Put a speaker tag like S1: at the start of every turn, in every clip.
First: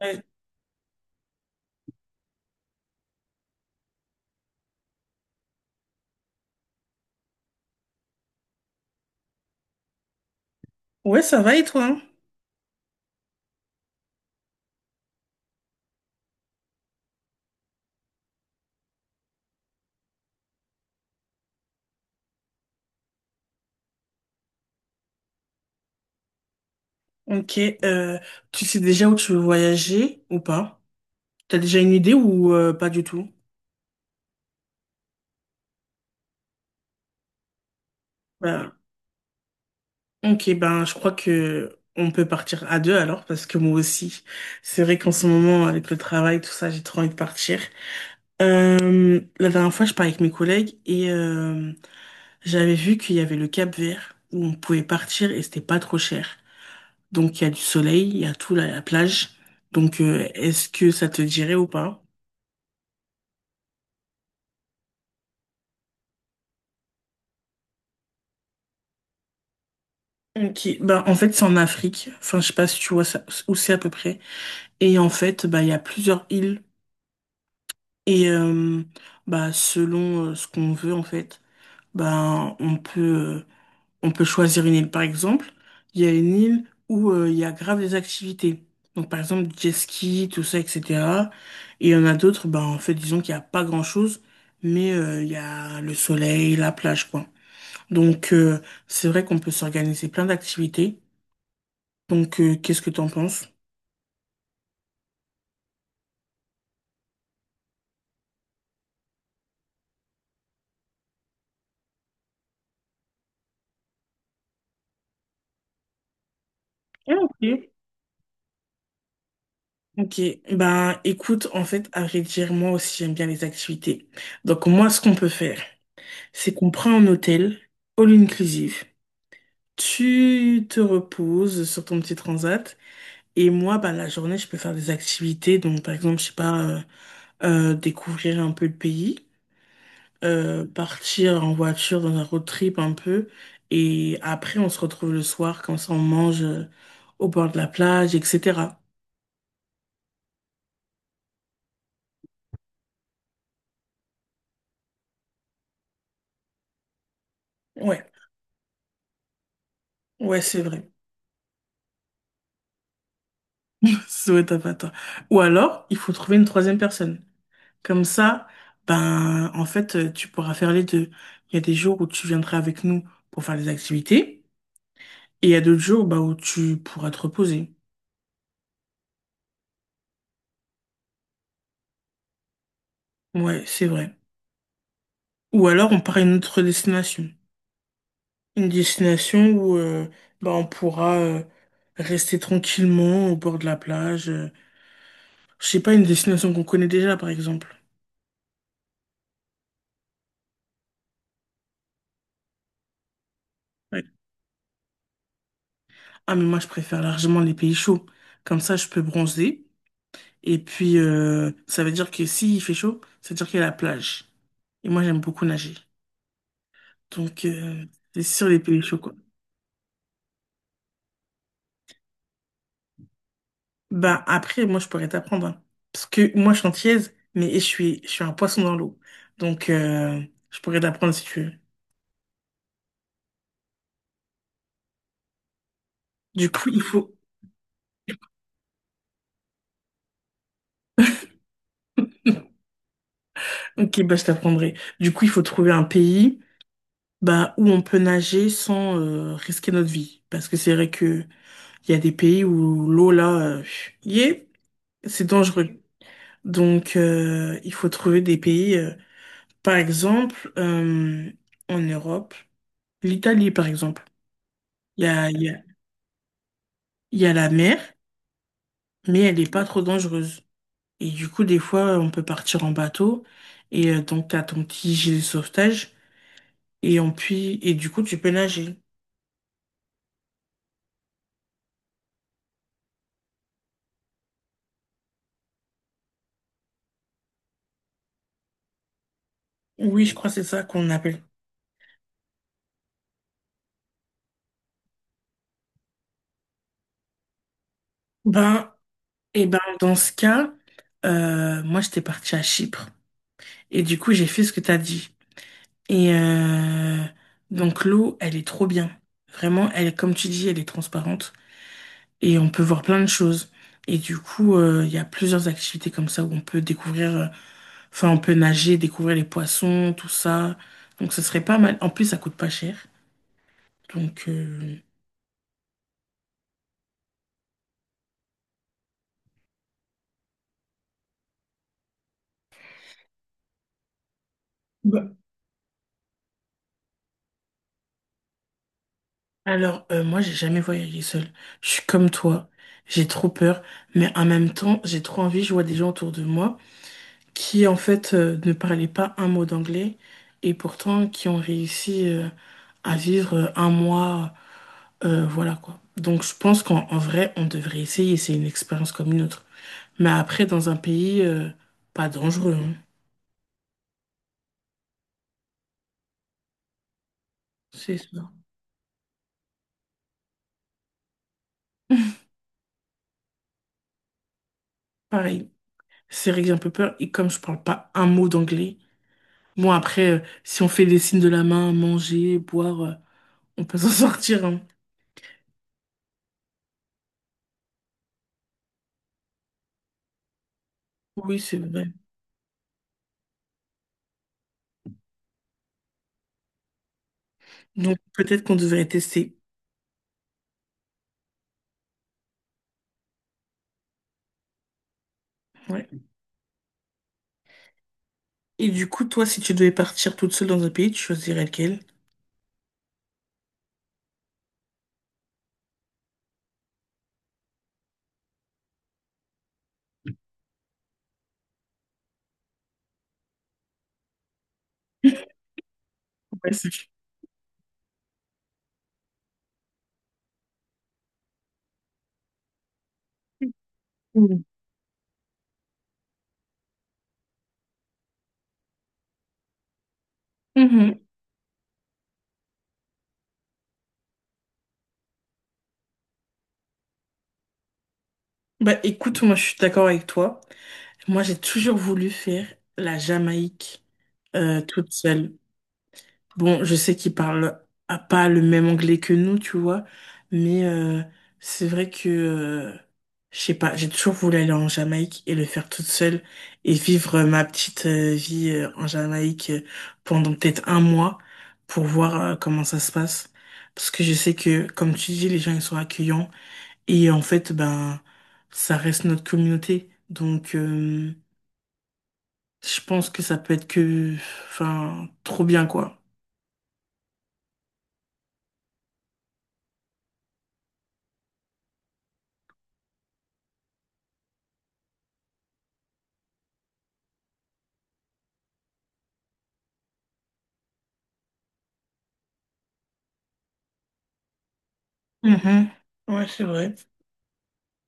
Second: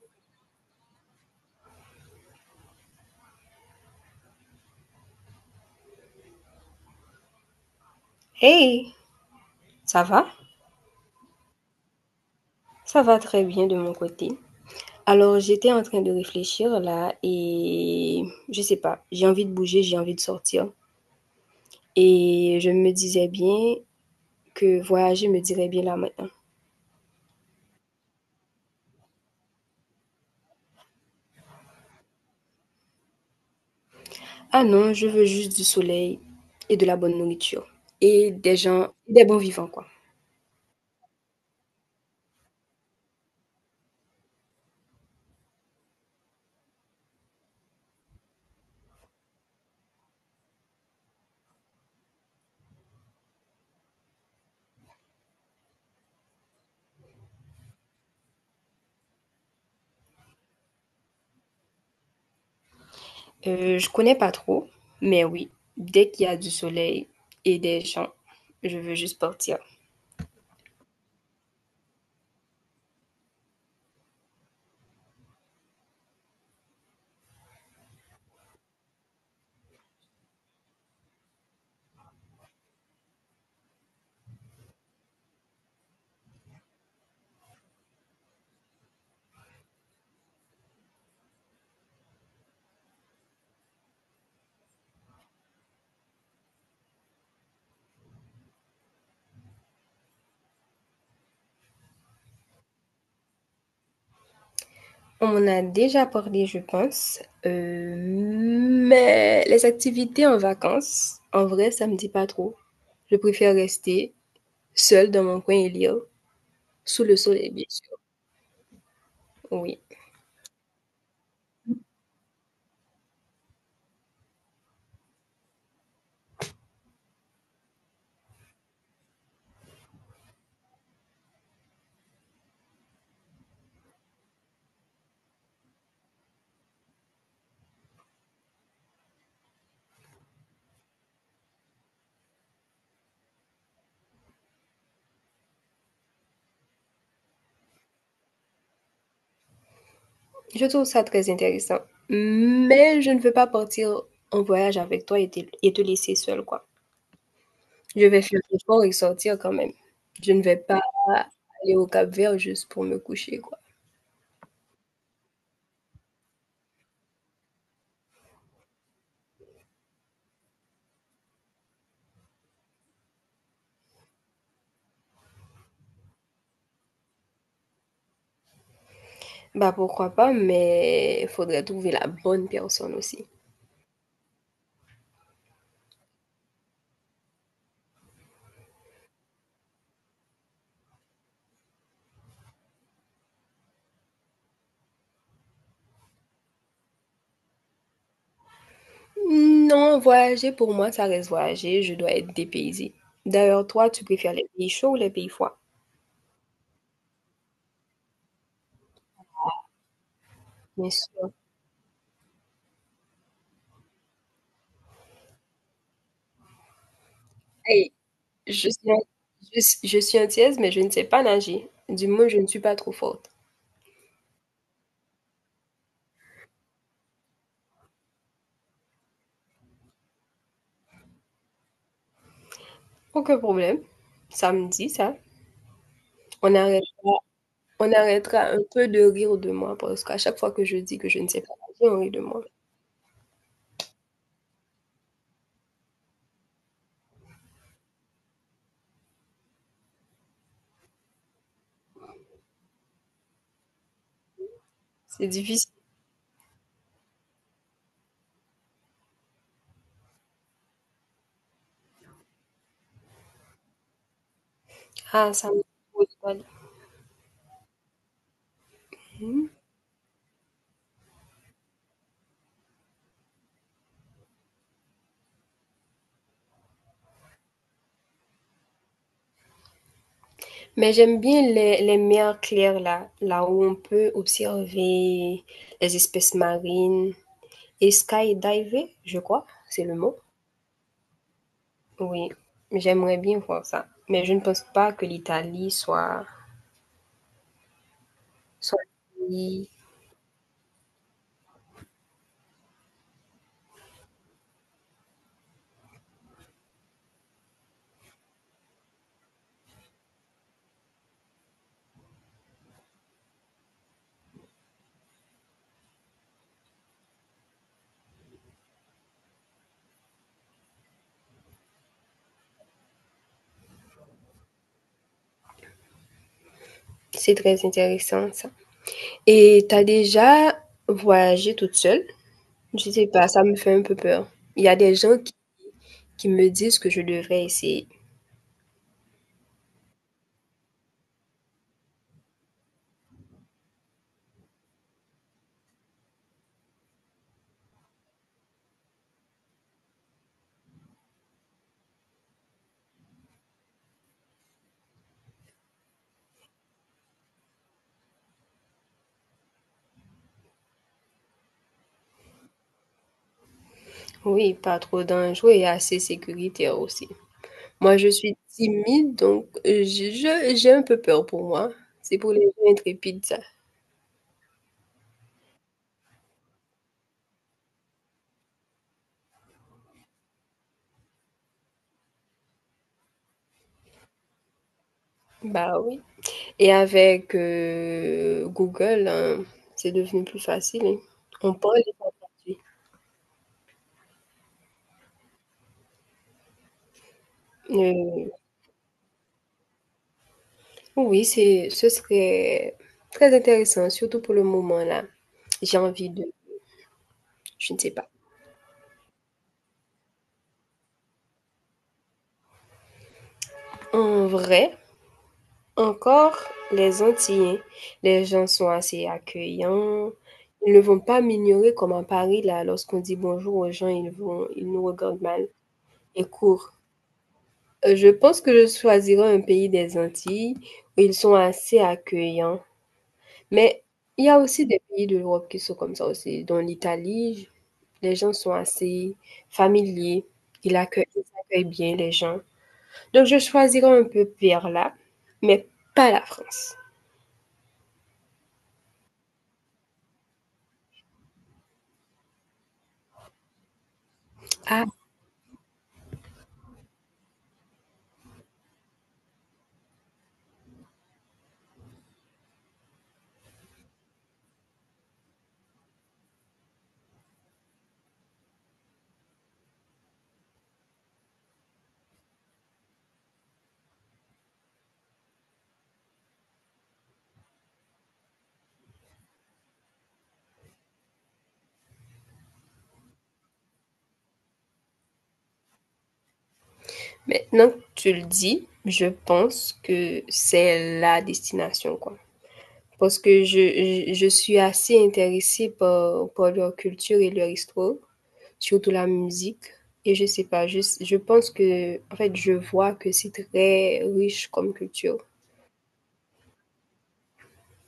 S1: Ouais.
S2: Hey, ça va?
S1: Ouais, ça va et toi? Hein
S2: Ça va très bien de mon côté. Alors, j'étais en train de réfléchir là et je sais pas, j'ai envie de bouger, j'ai envie de sortir. Et je me disais bien que voyager me dirait bien là maintenant.
S1: Ok, euh, tu sais déjà où tu veux voyager ou pas? T'as déjà une idée ou pas du tout?
S2: Ah non, je veux juste du soleil et de la bonne nourriture et des
S1: Ben,
S2: gens, des bons vivants quoi.
S1: ok, ben je crois que on peut partir à deux alors parce que moi aussi, c'est vrai qu'en ce moment avec le travail tout ça, j'ai trop envie de partir. La dernière fois, je parlais avec mes collègues et j'avais vu qu'il y avait le Cap-Vert où on pouvait partir et c'était pas trop cher. Donc il y a du soleil, il y a tout là, la plage. Est-ce que ça te dirait ou pas?
S2: Je connais pas trop, mais oui, dès qu'il y a du soleil et des gens, je veux juste partir.
S1: Ok, bah en fait c'est en Afrique, enfin je sais pas si tu vois ça, où c'est à peu près. Et en fait bah il y a plusieurs îles et bah selon ce qu'on veut en fait, bah on peut choisir une île. Par exemple, il y a une île où il y a grave des activités. Donc par exemple jet ski, tout ça, etc. Et il y en a d'autres, bah en fait disons qu'il y a pas grand-chose, mais il y a le soleil, la plage quoi. Donc euh, c'est vrai qu'on peut s'organiser plein d'activités. Qu'est-ce que t'en penses?
S2: On en a déjà parlé, je pense, mais les activités en vacances, en vrai, ça me dit pas trop. Je préfère rester seule dans mon coin et lire, sous
S1: Ah,
S2: le soleil, bien
S1: ok,
S2: sûr, oui.
S1: ok. Ben, écoute, en fait, à vrai dire, moi aussi, j'aime bien les activités. Donc, moi, ce qu'on peut faire, c'est qu'on prend un hôtel, all inclusive. Tu te reposes sur ton petit transat. Et moi, ben, la journée, je peux faire des activités. Donc, par exemple, je sais pas, découvrir un peu le pays, partir en voiture dans un road trip un peu. Et après, on se retrouve le soir, comme ça, on mange au bord de la plage, etc.
S2: Je trouve ça très intéressant, mais je ne veux pas partir en voyage avec toi et te laisser seule, quoi.
S1: Ouais,
S2: Je vais faire l'effort et sortir quand même. Je
S1: ouais,
S2: ne vais
S1: c'est
S2: pas
S1: vrai.
S2: aller au Cap-Vert juste pour me coucher, quoi.
S1: Souhaite à pas toi. Ou alors, il faut trouver une troisième personne. Comme ça, ben, en fait, tu pourras faire les deux. Il y a des jours où tu viendras avec nous pour faire les activités, et il y a d'autres jours, bah, où tu pourras te reposer.
S2: Bah, pourquoi pas, mais il faudrait trouver la bonne personne aussi.
S1: Ouais, c'est vrai. Ou alors, on part à une autre destination. Une destination où, bah, on pourra, rester tranquillement au bord de la plage. Je sais pas, une destination qu'on connaît déjà, par exemple.
S2: Non, voyager pour moi, ça reste voyager. Je dois être dépaysée. D'ailleurs, toi,
S1: Ouais.
S2: tu préfères les pays chauds ou les pays froids?
S1: Ah, mais moi, je préfère largement les pays chauds. Comme ça, je peux bronzer. Et
S2: Bien
S1: puis,
S2: sûr.
S1: ça veut dire que s'il fait chaud, ça veut dire qu'il y a la plage. Et moi, j'aime beaucoup nager. Donc, euh,
S2: Hey,
S1: c'est sur
S2: je
S1: les pays
S2: suis, un-
S1: chauds, quoi.
S2: je suis antillaise, mais je ne sais pas nager. Du moins, je ne suis pas trop forte.
S1: Bah, après, moi, je pourrais t'apprendre, hein. Parce que moi, je suis antillaise, mais je suis un poisson dans l'eau. Donc, euh, je pourrais t'apprendre si tu veux.
S2: Aucun problème. Ça me dit ça.
S1: Du
S2: On
S1: coup, il
S2: arrêtera,
S1: faut...
S2: on arrêtera un peu de rire de moi parce qu'à chaque fois que je dis que je ne sais pas nager, on rit de moi.
S1: Ok, bah, je t'apprendrai. Du coup, il faut trouver un pays bah, où on peut nager sans risquer notre vie. Parce que c'est vrai que il y a des pays où l'eau, là, euh, yeah, c'est
S2: C'est
S1: dangereux.
S2: difficile.
S1: Donc, il faut trouver des pays, par exemple, en Europe, l'Italie, par exemple. Il y a,
S2: Ah,
S1: il y
S2: ça
S1: a,
S2: me pose mal.
S1: il y a la mer, mais elle n'est
S2: Hmm.
S1: pas trop dangereuse. Et du coup, des fois, on peut partir en bateau, et donc, tu as ton petit gilet de sauvetage, et du coup, tu peux nager.
S2: Mais j'aime bien les mers claires là où on peut observer les espèces marines et skydiver, je crois, c'est le
S1: Oui, je
S2: mot.
S1: crois que c'est ça qu'on appelle.
S2: Oui, j'aimerais bien voir ça. Mais je ne pense pas que l'Italie soit,
S1: Ben,
S2: soit un
S1: et ben,
S2: pays.
S1: dans ce cas, moi, j'étais partie à Chypre. Et du coup, j'ai fait ce que t'as dit. Et euh, donc l'eau, elle est trop bien. Vraiment, elle est, comme tu dis, elle est transparente et on peut voir plein de choses. Et du coup, il y a plusieurs activités comme ça où on peut découvrir, enfin, on peut nager, découvrir les poissons, tout ça. Donc ce serait pas mal. En plus, ça coûte pas cher. Donc, euh,
S2: C'est très intéressant ça. Et t'as déjà voyagé toute seule? Je sais pas, ça me fait un peu peur. Il y a des
S1: Bah,
S2: gens qui me disent que je devrais essayer.
S1: alors, moi, j'ai jamais voyagé seule. Je suis comme toi. J'ai trop peur, mais en même temps, j'ai trop envie. Je vois des gens autour de moi qui en fait ne parlaient pas un mot d'anglais et pourtant qui ont réussi à vivre un mois, voilà quoi. Donc je pense qu'en en vrai, on devrait essayer, c'est une expérience comme une autre. Mais après, dans un pays pas dangereux, hein.
S2: Oui, pas trop dangereux et assez sécuritaire aussi.
S1: C'est
S2: Moi, je
S1: ça.
S2: suis timide, donc je j'ai un peu peur pour moi. C'est pour les gens intrépides, ça.
S1: Pareil, c'est vrai que j'ai un peu peur et comme je parle pas un mot d'anglais, bon après, si on fait des signes de la main, manger, boire, on peut s'en sortir, hein.
S2: Bah, oui et avec, Google, hein, c'est devenu plus facile, hein.
S1: Oui,
S2: On
S1: c'est
S2: parle et
S1: vrai.
S2: ça traduit.
S1: Donc
S2: Heu,
S1: peut-être qu'on devrait tester.
S2: oui, c'est ce serait très intéressant, surtout pour le moment, là. J'ai
S1: Ouais.
S2: envie de je ne sais pas.
S1: Et du coup, toi, si tu devais partir toute seule dans un pays, tu choisirais lequel?
S2: En vrai. Encore, les Antillais, les gens sont assez accueillants. Ils ne vont pas m'ignorer comme à Paris, là, lorsqu'on dit bonjour aux gens, ils nous regardent mal et
S1: Ouais,
S2: courent.
S1: c'est-
S2: Je pense que je choisirais un pays des Antilles où ils sont assez accueillants. Mais il y a
S1: Mhm.
S2: aussi des pays de l'Europe qui sont comme ça aussi, dont l'Italie. Les gens sont assez familiers. Ils
S1: Mhm.
S2: accueillent, ils accueillent bien les gens. Donc, je choisirais un peu vers là, mais pas la France.
S1: Bah écoute, moi je suis d'accord avec toi. Moi j'ai toujours voulu faire la Jamaïque toute seule. Bon, je sais qu'ils parlent à pas le même anglais que nous, tu vois, mais c'est vrai que, je sais pas, j'ai toujours voulu aller en Jamaïque et le faire toute seule et vivre ma petite vie en Jamaïque pendant peut-être un mois pour voir comment ça se passe. Parce que je sais que, comme tu dis, les gens, ils sont accueillants et en fait, ben, ça reste notre communauté. Donc, je pense que ça peut être que, enfin, trop bien, quoi.
S2: Maintenant que tu le dis, je pense que c'est la destination, quoi. Parce que je suis assez intéressée par leur culture et leur histoire, surtout la musique. Et je sais pas, je pense que, en fait, je vois que c'est très riche comme culture.
S1: Mhm. Ouais, c'est vrai.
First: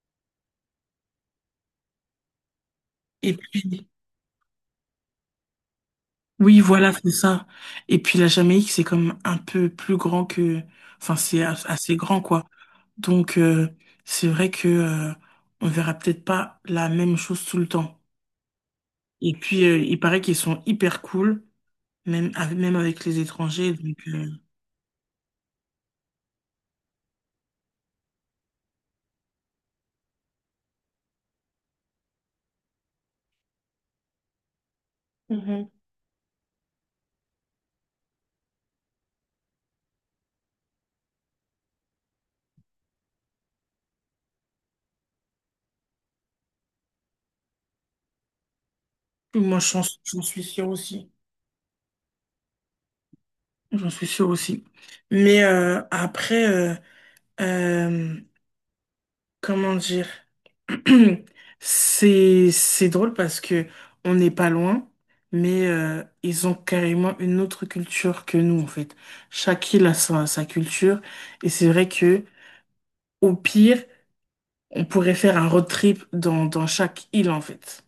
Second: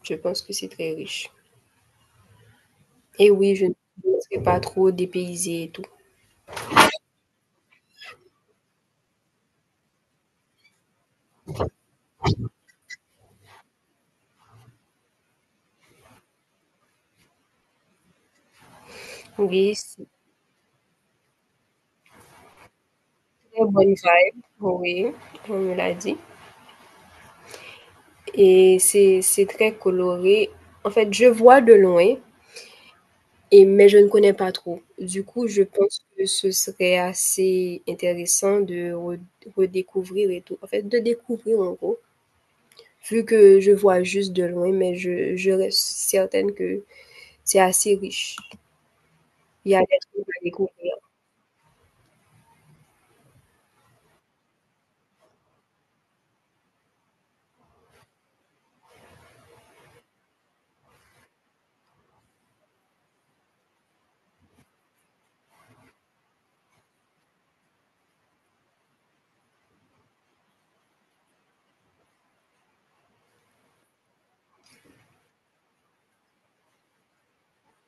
S2: Je pense que c'est très riche. Et
S1: Et
S2: oui, je ne
S1: puis,
S2: serai pas trop dépaysée et tout.
S1: oui, voilà, c'est ça. Et puis la Jamaïque, c'est comme un peu plus grand que... Enfin, c'est as- assez grand, quoi. Donc, c'est vrai que on verra peut-être pas la même chose tout le temps. Et puis,
S2: Oui,
S1: il
S2: c'est
S1: paraît qu'ils sont hyper cool, même avec les
S2: très
S1: étrangers.
S2: bonne vibe. Oui, on me l'a dit. Et c'est très coloré. En fait, je vois de loin. Et mais je ne connais pas trop. Du coup, je
S1: Mhm.
S2: pense que ce serait assez intéressant de re redécouvrir et tout. En fait, de découvrir en gros, vu que je vois juste de loin, mais je reste certaine que c'est assez riche.
S1: Moi,
S2: Il y a
S1: j'en
S2: des
S1: j'en
S2: trucs
S1: suis
S2: à
S1: sûre
S2: découvrir.
S1: aussi. J'en suis sûre aussi. Mais euh, Comment dire? C'est drôle parce que on n'est pas loin, mais ils ont carrément une autre culture que nous en fait. Chaque île a sa culture et c'est vrai que au pire, on pourrait faire un road trip dans chaque île en fait.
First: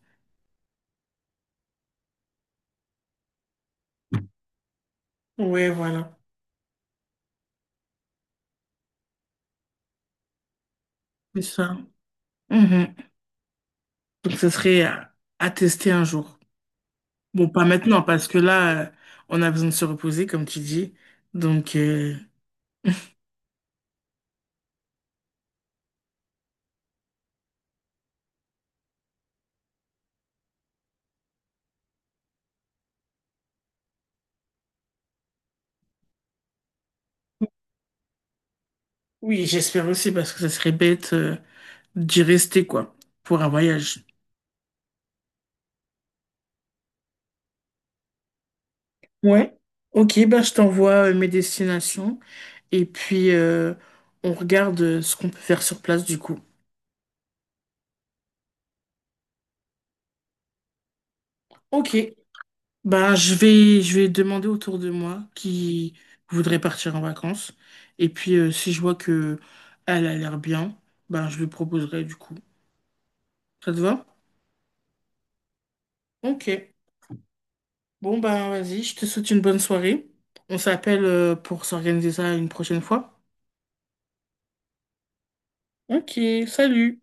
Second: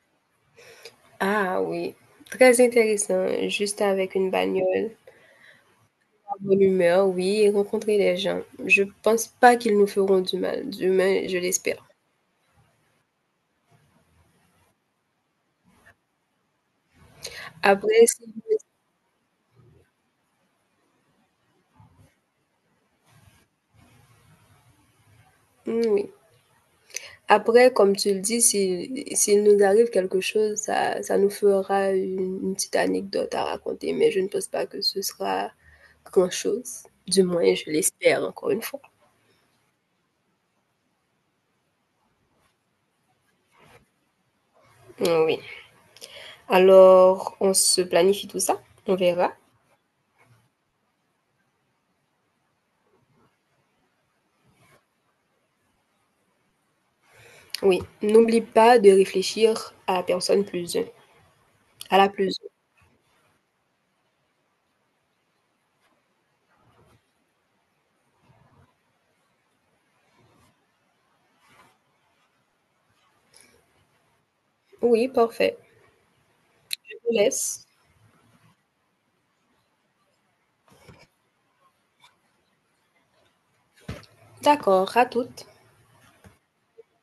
S2: Ah oui, très intéressant, juste avec une bagnole,
S1: Ouais, voilà,
S2: la bonne humeur, oui, et rencontrer les gens. Je pense pas qu'ils nous feront du mal, du moins je
S1: c'est ça.
S2: l'espère.
S1: Mhm. Donc ce serait à tester un jour. Bon, pas maintenant
S2: Après si
S1: parce que là, on a besoin de se reposer comme tu dis. Donc euh,
S2: mmh, oui. Après, comme tu le dis, si s'il nous arrive quelque chose, ça nous fera une petite anecdote à raconter, mais je ne pense pas que ce sera grand-chose. Du moins, je l'espère encore une fois.
S1: oui, j'espère aussi parce que ça serait bête, d'y rester, quoi, pour un voyage.
S2: Mmh, oui. Alors, on se planifie tout ça, on verra.
S1: Ouais. Ok, bah, je t'envoie mes destinations et puis on regarde ce qu'on peut faire sur place du coup.
S2: Oui, n'oublie pas de réfléchir à la personne plus 1,
S1: Ok,
S2: à la plus 1.
S1: bah, je vais demander autour de moi qui voudrait partir en vacances. Et puis si je vois que elle a l'air bien, bah, je lui proposerai du coup. Ça te va?
S2: Oui, parfait.
S1: Ok,
S2: Je te laisse.
S1: bon, bah, vas-y, je te souhaite une bonne soirée. On s'appelle pour s'organiser ça une prochaine fois.
S2: D'accord, à toutes.
S1: Ok, salut!